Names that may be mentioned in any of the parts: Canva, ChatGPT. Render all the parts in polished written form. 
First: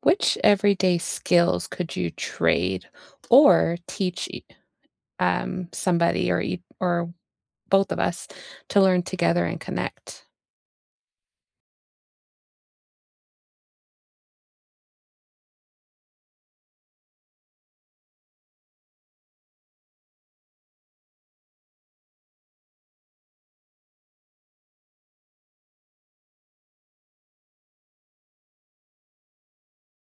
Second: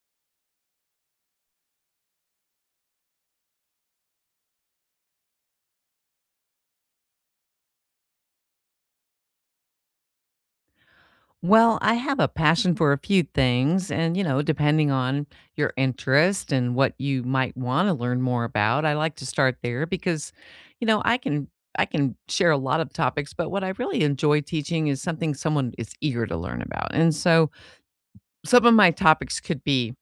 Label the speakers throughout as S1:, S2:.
S1: Which everyday skills could you trade or teach somebody or both of us to learn together and connect?
S2: Well, I have a passion for a few things. And, you know, depending on your interest and what you might want to learn more about, I like to start there because, you know, I can. I can share a lot of topics, but what I really enjoy teaching is something someone is eager to learn about. And so some of my topics could be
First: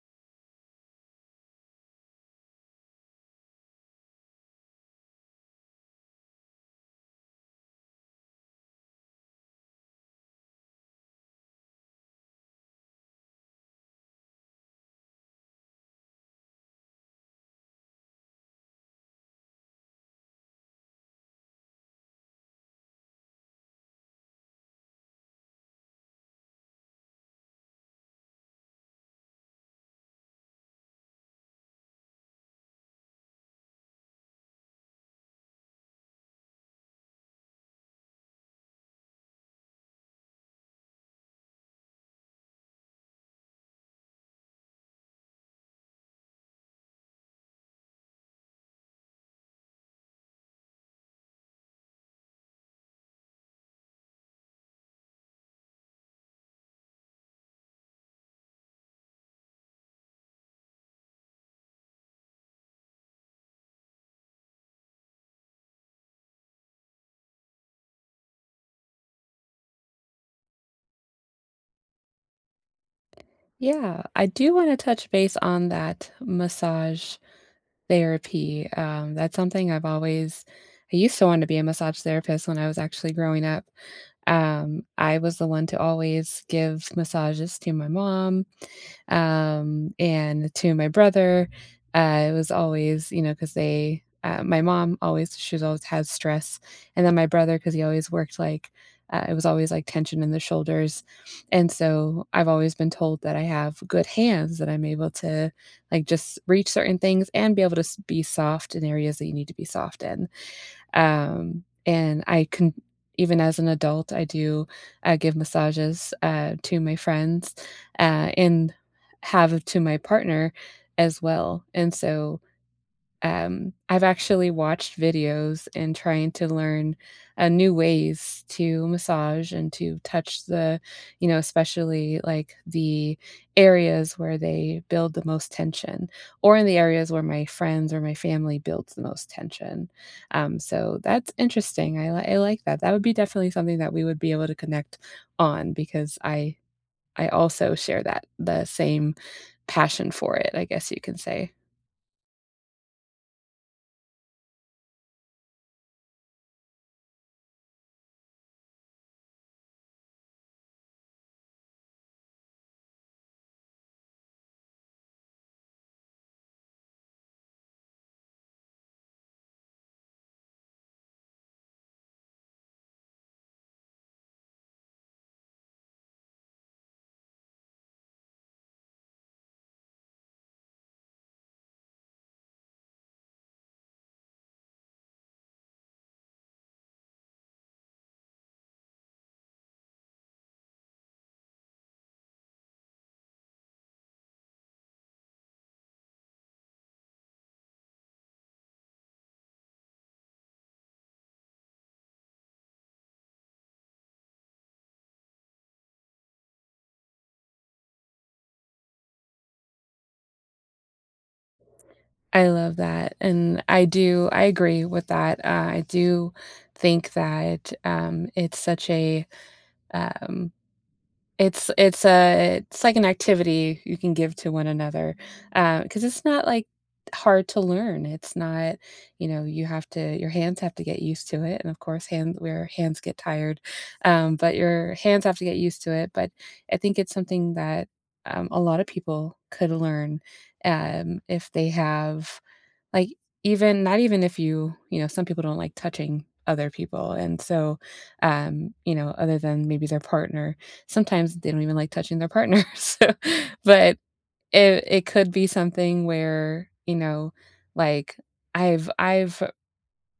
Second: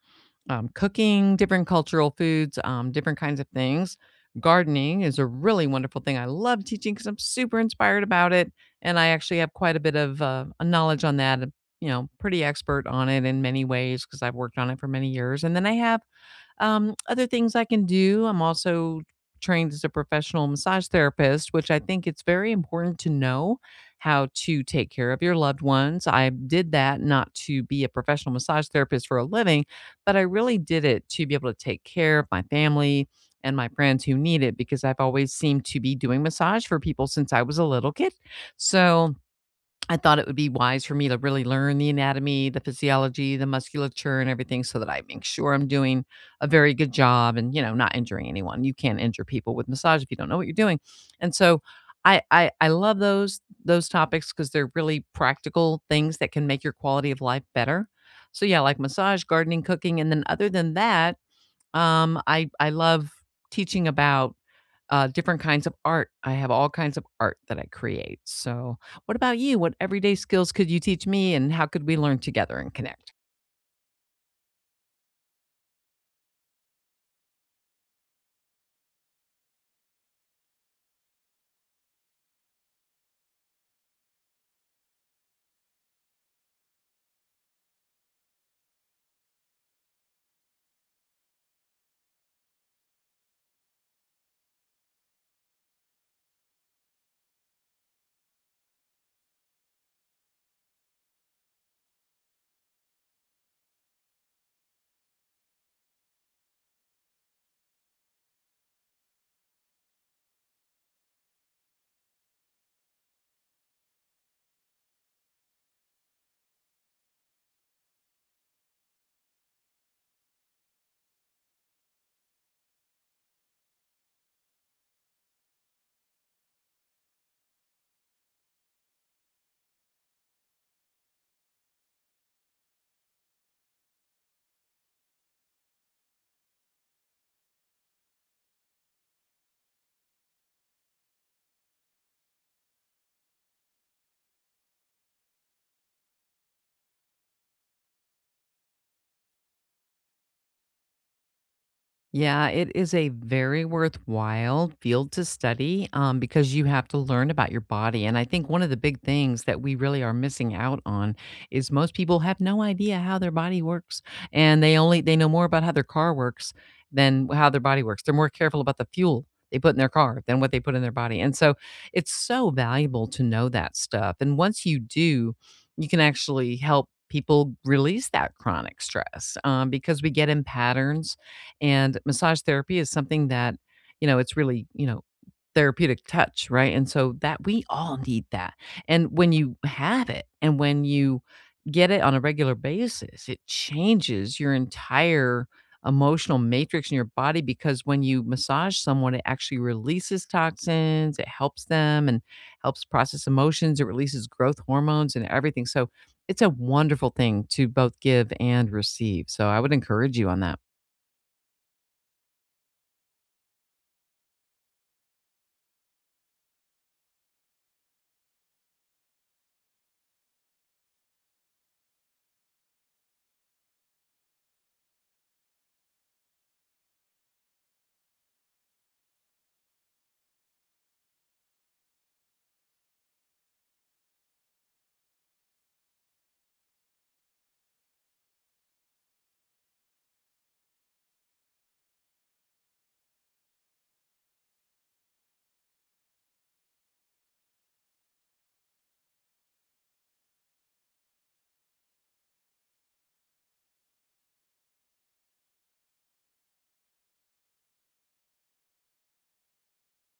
S2: cooking different cultural foods, different kinds of things. Gardening is a really wonderful thing. I love teaching because I'm super inspired about it, and I actually have quite a bit of a knowledge on that. You know, pretty expert on it in many ways because I've worked on it for many years. And then I have other things I can do. I'm also trained as a professional massage therapist, which I think it's very important to know how to take care of your loved ones. I did that not to be a professional massage therapist for a living, but I really did it to be able to take care of my family and my friends who need it because I've always seemed to be doing massage for people since I was a little kid. So, I thought it would be wise for me to really learn the anatomy, the physiology, the musculature, and everything so that I make sure I'm doing a very good job and, you know, not injuring anyone. You can't injure people with massage if you don't know what you're doing. And so I love those topics because they're really practical things that can make your quality of life better. So yeah, like massage, gardening, cooking. And then other than that, I love teaching about different kinds of art. I have all kinds of art that I create. So, what about you? What everyday skills could you teach me, and how could we learn together and connect?
S1: Yeah, I do want to touch base on that massage therapy. That's something I've always. I used to want to be a massage therapist when I was actually growing up. I was the one to always give massages to my mom, and to my brother. It was always, you know, because my mom always, she's always had stress, and then my brother, because he always worked, it was always like tension in the shoulders, and so I've always been told that I have good hands, that I'm able to like just reach certain things and be able to be soft in areas that you need to be soft in. And I can, even as an adult, I give massages, to my friends, and have to my partner as well. And so, I've actually watched videos and trying to learn, new ways to massage and to touch the, you know, especially, like, the areas where they build the most tension, or in the areas where my friends or my family builds the most tension. So that's interesting. I like that. That would be definitely something that we would be able to connect on, because I also share that the same passion for it, I guess you can say.
S2: Yeah, it is a very worthwhile field to study because you have to learn about your body. And I think one of the big things that we really are missing out on is most people have no idea how their body works, and they only they know more about how their car works than how their body works. They're more careful about the fuel they put in their car than what they put in their body. And so it's so valuable to know that stuff. And once you do, you can actually help people release that chronic stress because we get in patterns and massage therapy is something that, you know, it's really, you know, therapeutic touch, right? And so that we all need that. And when you have it and when you get it on a regular basis, it changes your entire emotional matrix in your body because when you massage someone, it actually releases toxins, it helps them and helps process emotions, it releases growth hormones and everything. So it's a wonderful thing to both give and receive. So I would encourage you on that.
S1: I love that, and I agree with that. I do think that, it's such a, um it's a it's like an activity you can give to one another, 'cause it's not, like, hard to learn. It's not, you know, you have to, your hands have to get used to it, and of course, hands get tired, but your hands have to get used to it. But I think it's something that, a lot of people could learn, if they have, like, even not even if you, you know. Some people don't like touching other people, and so, you know, other than maybe their partner, sometimes they don't even like touching their partner, so, but it could be something where, you know, like, I've I've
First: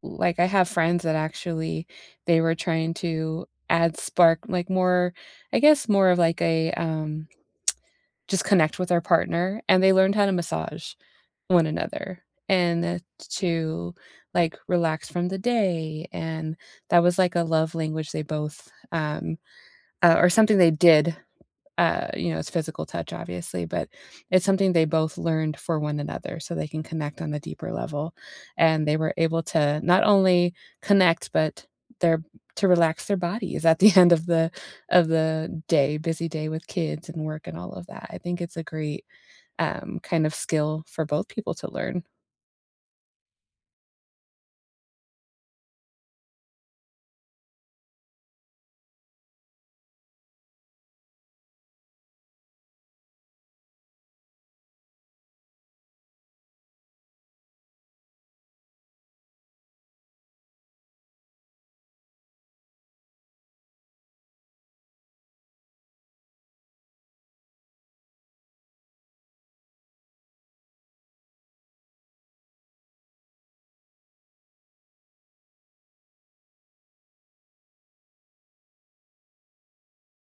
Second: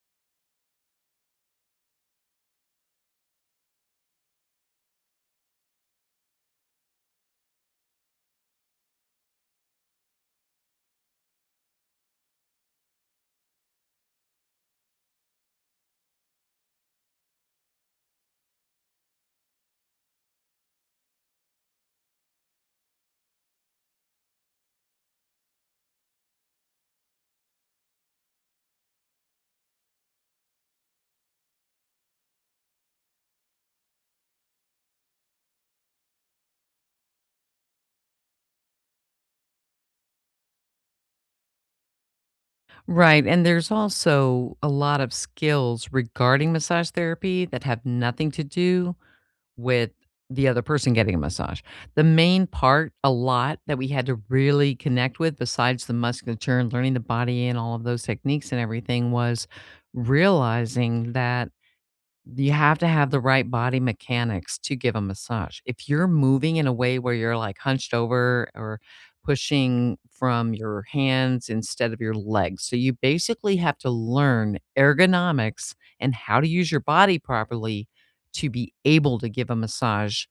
S1: I have friends that actually, they were trying to add spark, like, more, I guess more of like a, just connect with their partner, and they learned how to massage one another and to like relax from the day. And that was like a love language they both, or something they did, you know, it's physical touch obviously, but it's something they both learned for one another so they can connect on a deeper level, and they were able to not only connect but their to relax their bodies at the end of the day, busy day with kids and work and all of that. I think it's a great, kind of skill for both people to learn.
S2: Right. And there's also a lot of skills regarding massage therapy that have nothing to do with the other person getting a massage. The main part, a lot that we had to really connect with, besides the musculature and learning the body and all of those techniques and everything, was realizing that you have to have the right body mechanics to give a massage. If you're moving in a way where you're, like, hunched over or pushing from your hands instead of your legs, so you basically have to learn ergonomics and how to use your body properly to be able to give a massage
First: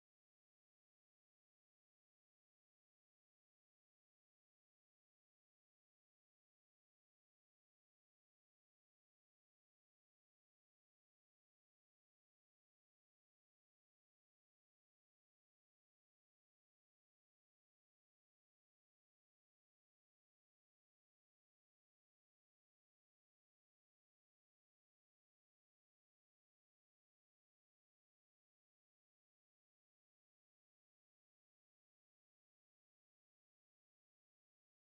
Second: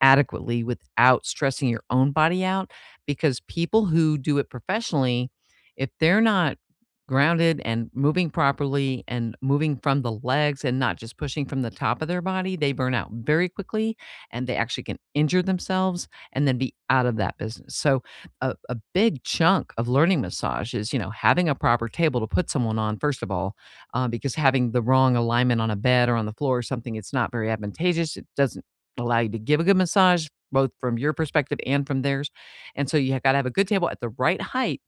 S2: adequately without stressing your own body out, because people who do it professionally, if they're not grounded and moving properly and moving from the legs and not just pushing from the top of their body, they burn out very quickly and they actually can injure themselves and then be out of that business. So a big chunk of learning massage is, you know, having a proper table to put someone on, first of all, because having the wrong alignment on a bed or on the floor or something, it's not very advantageous. It doesn't allow you to give a good massage, both from your perspective and from theirs. And so you gotta have a good table at the right height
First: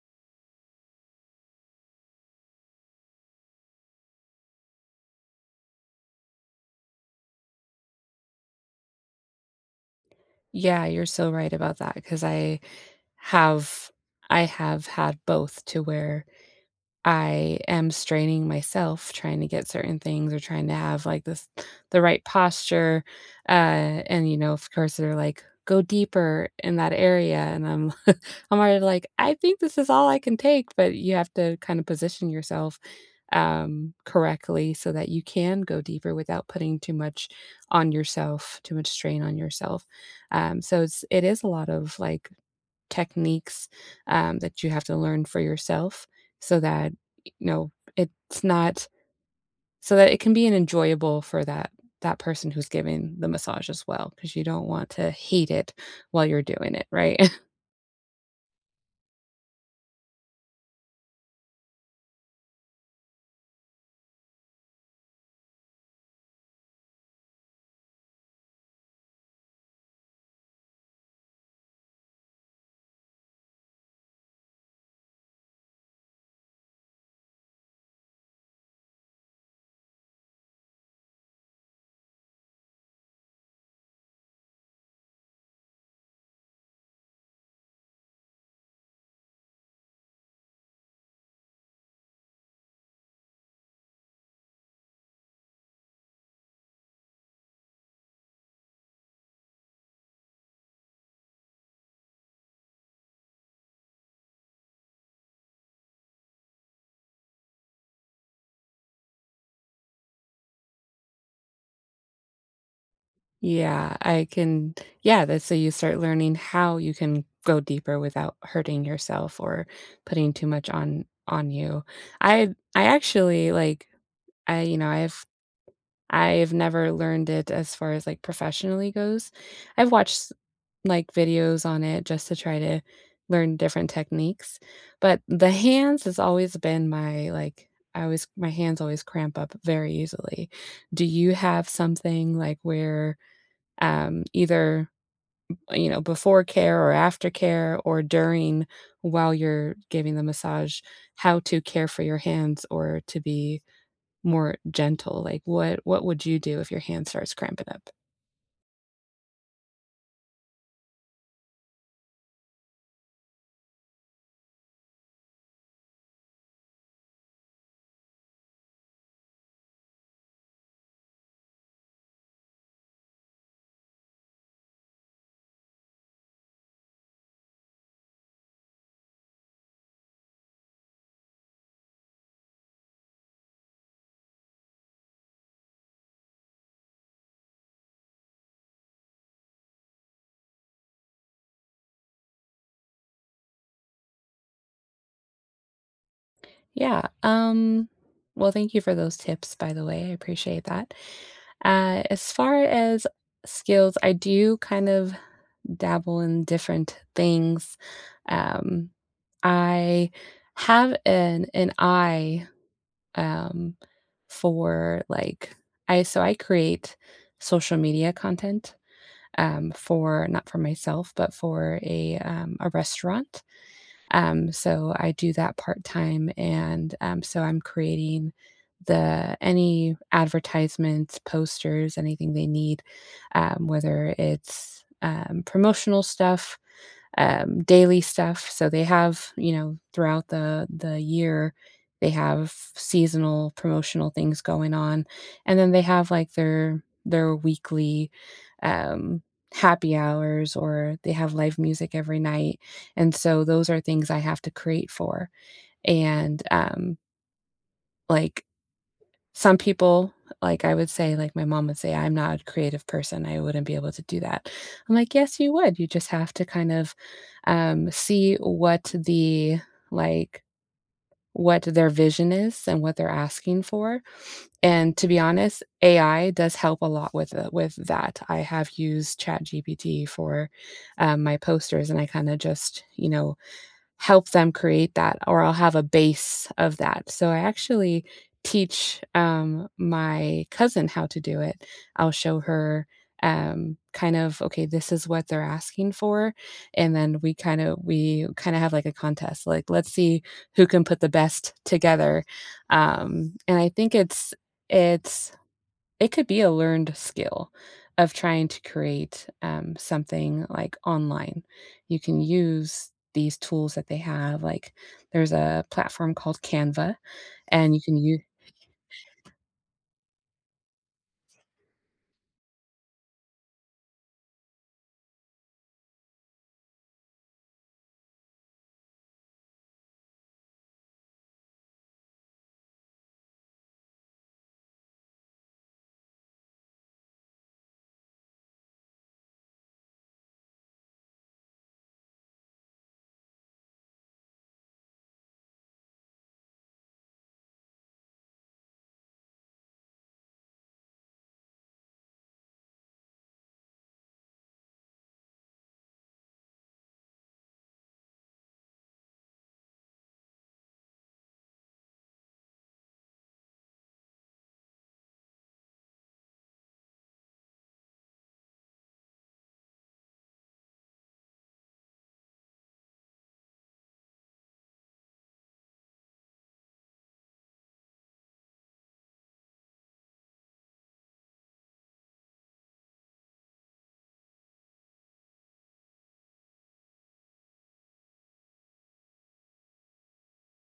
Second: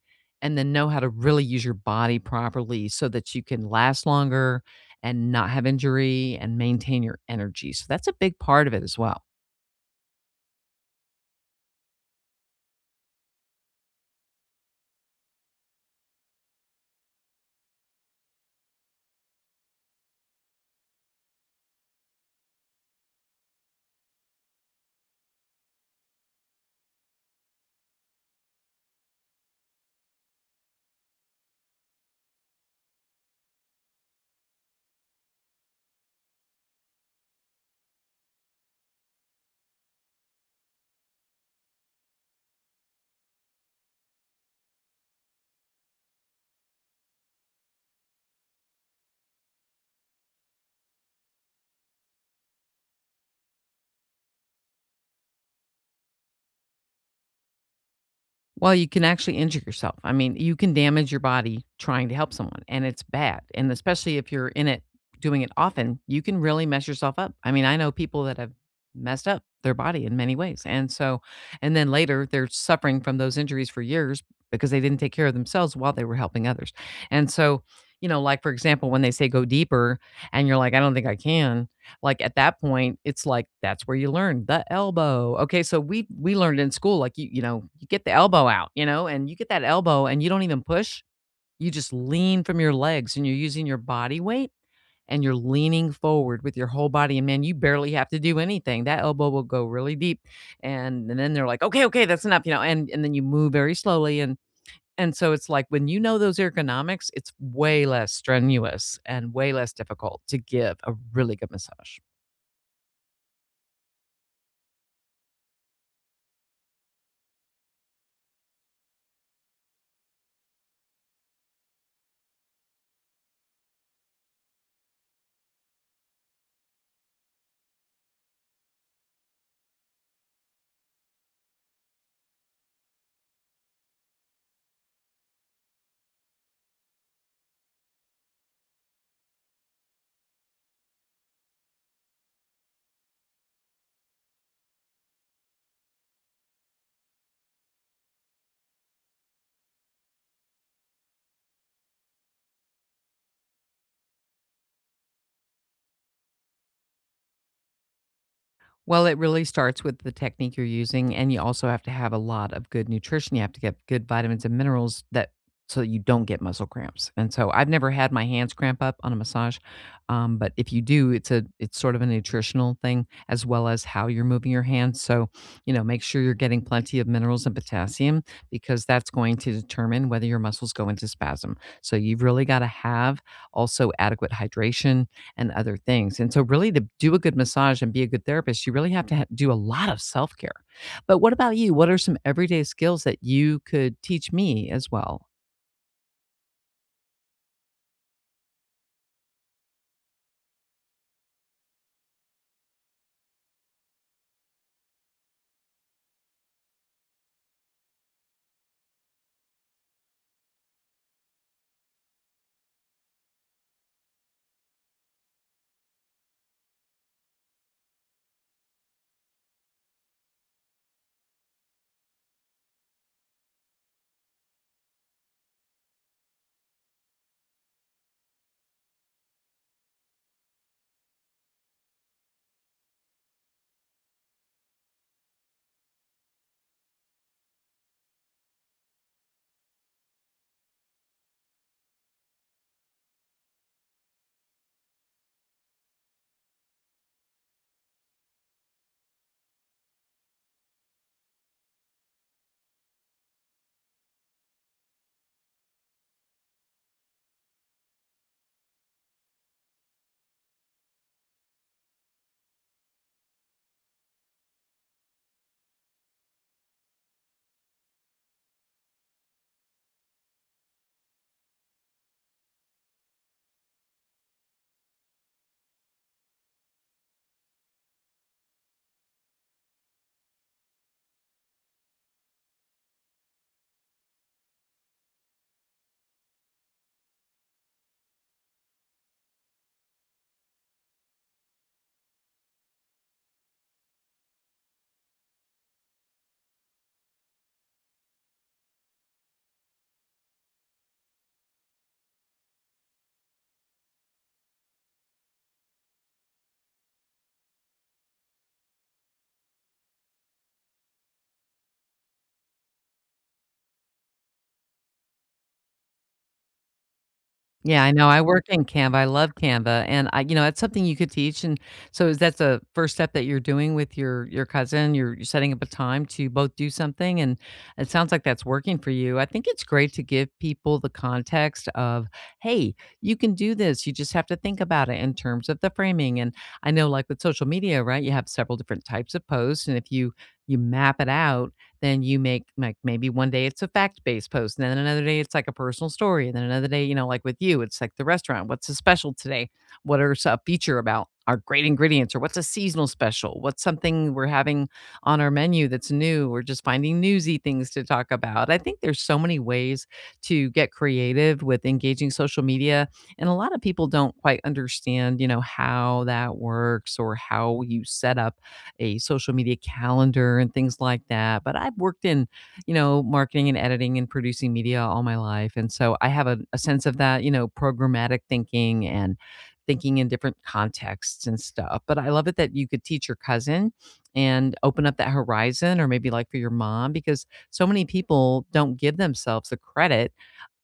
S2: and then know how to really use your body properly so that you can last longer and not have injury and maintain your energy. So that's a big part of it as well.
S1: Yeah, you're so right about that. Cause have I have had both to where I am straining myself trying to get certain things or trying to have, like, this the right posture, and, you know, of course, they're like, "Go deeper in that area," and I'm already like, "I think this is all I can take," but you have to kind of position yourself, correctly so that you can go deeper without putting too much on yourself, too much strain on yourself. So it is a lot of, like, techniques, that you have to learn for yourself so that, you know, it's not, so that it can be an enjoyable for that person who's giving the massage as well, because you don't want to hate it while you're doing it, right?
S2: Well, you can actually injure yourself. I mean, you can damage your body trying to help someone, and it's bad. And especially if you're in it, doing it often, you can really mess yourself up. I mean, I know people that have messed up their body in many ways. And so, and then later they're suffering from those injuries for years because they didn't take care of themselves while they were helping others. And so, you know, like for example, when they say go deeper and you're like, I don't think I can, like, at that point, it's like, that's where you learn the elbow. Okay, so we learned in school, like, you know, you get the elbow out, you know, and you get that elbow and you don't even push. You just lean from your legs and you're using your body weight and you're leaning forward with your whole body. And man, you barely have to do anything. That elbow will go really deep. And then they're like, okay, okay, that's enough, you know, and then you move very slowly. And so it's like when you know those ergonomics, it's way less strenuous and way less difficult to give a really good massage.
S1: Yeah, I can, yeah, that's, so you start learning how you can go deeper without hurting yourself or putting too much on you. I I actually like, I you know, I've never learned it as far as like professionally goes. I've watched like videos on it just to try to learn different techniques, but the hands has always been my like, I always, my hands always cramp up very easily. Do you have something like where, either, you know, before care or after care, or during, while you're giving the massage, how to care for your hands or to be more gentle? Like, what would you do if your hand starts cramping up?
S2: Well, it really starts with the technique you're using, and you also have to have a lot of good nutrition. You have to get good vitamins and minerals that so that you don't get muscle cramps. And so I've never had my hands cramp up on a massage, but if you do, it's sort of a nutritional thing as well as how you're moving your hands. So you know, make sure you're getting plenty of minerals and potassium because that's going to determine whether your muscles go into spasm. So you've really got to have also adequate hydration and other things. And so, really, to do a good massage and be a good therapist, you really have to do a lot of self care. But what about you? What are some everyday skills that you could teach me as well?
S1: Yeah, well thank you for those tips, by the way, I appreciate that. As far as skills, I do kind of dabble in different things. Um I have an eye, um, for like, I create social media content, for not for myself, but for a, a restaurant. So I do that part time, and so I'm creating the any advertisements, posters, anything they need, whether it's, promotional stuff, daily stuff. So they have, you know, throughout the year, they have seasonal promotional things going on, and then they have like their weekly, um, happy hours, or they have live music every night, and so those are things I have to create for. And like some people, like, I would say, like, my mom would say, "I'm not a creative person, I wouldn't be able to do that." I'm like, "Yes, you would, you just have to kind of, see what the, like, what their vision is and what they're asking for." And to be honest, AI does help a lot with the with that. I have used ChatGPT for, my posters, and I kinda just, you know, help them create that or I'll have a base of that. So I actually teach, my cousin how to do it. I'll show her, kind of, okay, this is what they're asking for, and then we kind of have like a contest, like let's see who can put the best together. And I think it's it could be a learned skill of trying to create, something, like, online. You can use these tools that they have, like, there's a platform called Canva, and you
S2: Yeah, I
S1: can
S2: know, I
S1: use.
S2: work in Canva, I love Canva, and I you know, that's something you could teach, and so is that the first step that you're doing with your cousin? You're setting up a time to both do something, and it sounds like that's working for you. I think it's great to give people the context of, "Hey, you can do this, you just have to think about it in terms of the framing," and I know, like, with social media, right, you have several different types of posts, and if you you map it out then you make like maybe one day it's a fact-based post, and then another day it's like a personal story, and then another day, you know, like with you, it's like the restaurant. What's a special today? What are a feature about our great ingredients, or what's a seasonal special? What's something we're having on our menu that's new? Or just finding newsy things to talk about. I think there's so many ways to get creative with engaging social media and a lot of people don't quite understand you know how that works or how you set up a social media calendar and things like that. But I've worked in, you know, marketing and editing and producing media all my life. And so I have a sense of that, you know, programmatic thinking and thinking in different contexts and stuff. But I love it that you could teach your cousin and open up that horizon or maybe like for your mom because so many people don't give themselves the credit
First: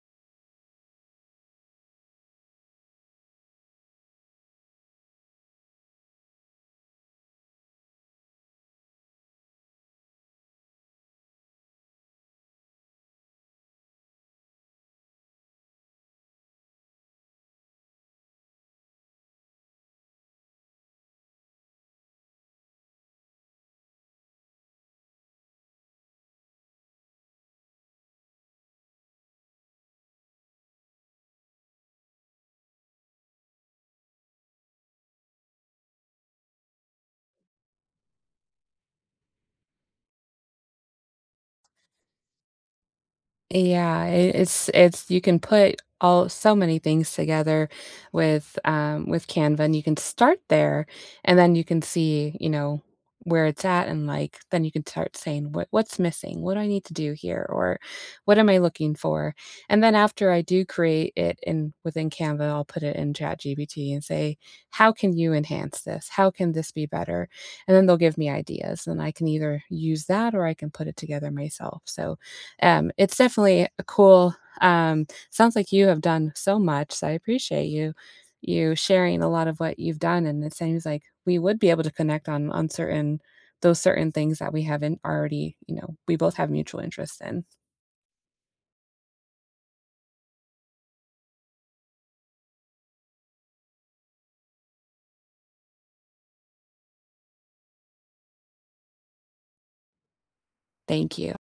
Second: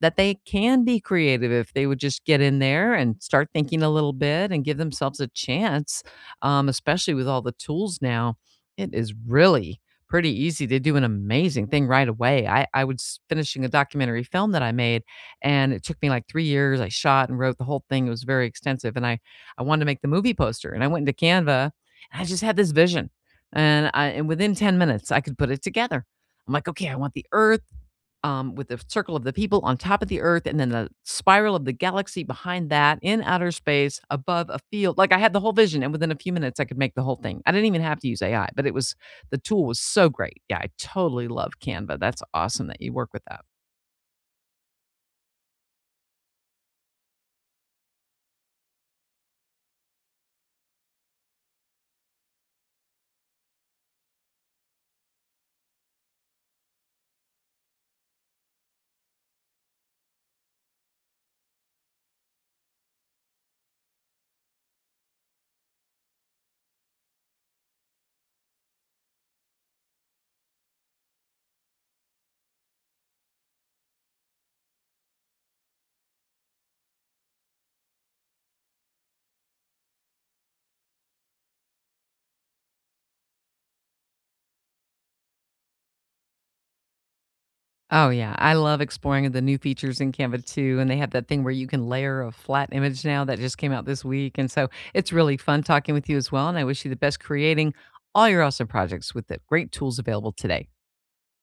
S2: that they can be creative if they would just get in there and start thinking a little bit and give themselves a chance especially with all the tools now, it is really pretty easy to do an amazing thing right away. I was finishing a documentary film that I made, and it took me like three years. I shot and wrote the whole thing. It was very extensive, and I wanted to make the movie poster, and I went into Canva, and I just had this vision, and I and within 10 minutes I could put it together. I'm like, okay, I want the earth, with the circle of the people on top of the earth and then the spiral of the galaxy behind that in outer space above a field. Like I had the whole vision, and within a few minutes, I could make the whole thing. I didn't even have to use AI, but it was the tool was so great. Yeah, I totally love Canva. That's awesome that you work with that.
S1: Yeah, it's, you can put all so many things together with, with Canva, and you can start there, and then you can see, you know, where it's at, and like then you can start saying what's missing, what do I need to do here, or what am I looking for. And then after I do create it in within Canva, I'll put it in ChatGPT and say how can you enhance this, how can this be better, and then they'll give me ideas, and I can either use that or I can put it together myself. So, it's definitely a cool, sounds like you have done so much, so I appreciate you you sharing a lot of what you've done, and it seems like we would be able to connect on certain, those certain things that we haven't already, you know, we both have mutual interest in.
S2: Oh, yeah. I love exploring the new features in Canva too. And they have that thing where you can layer a flat image now that just came out this week. And so it's really fun talking with you as well. And I wish you the best creating all your awesome projects with the great tools available today.
S1: Thank you.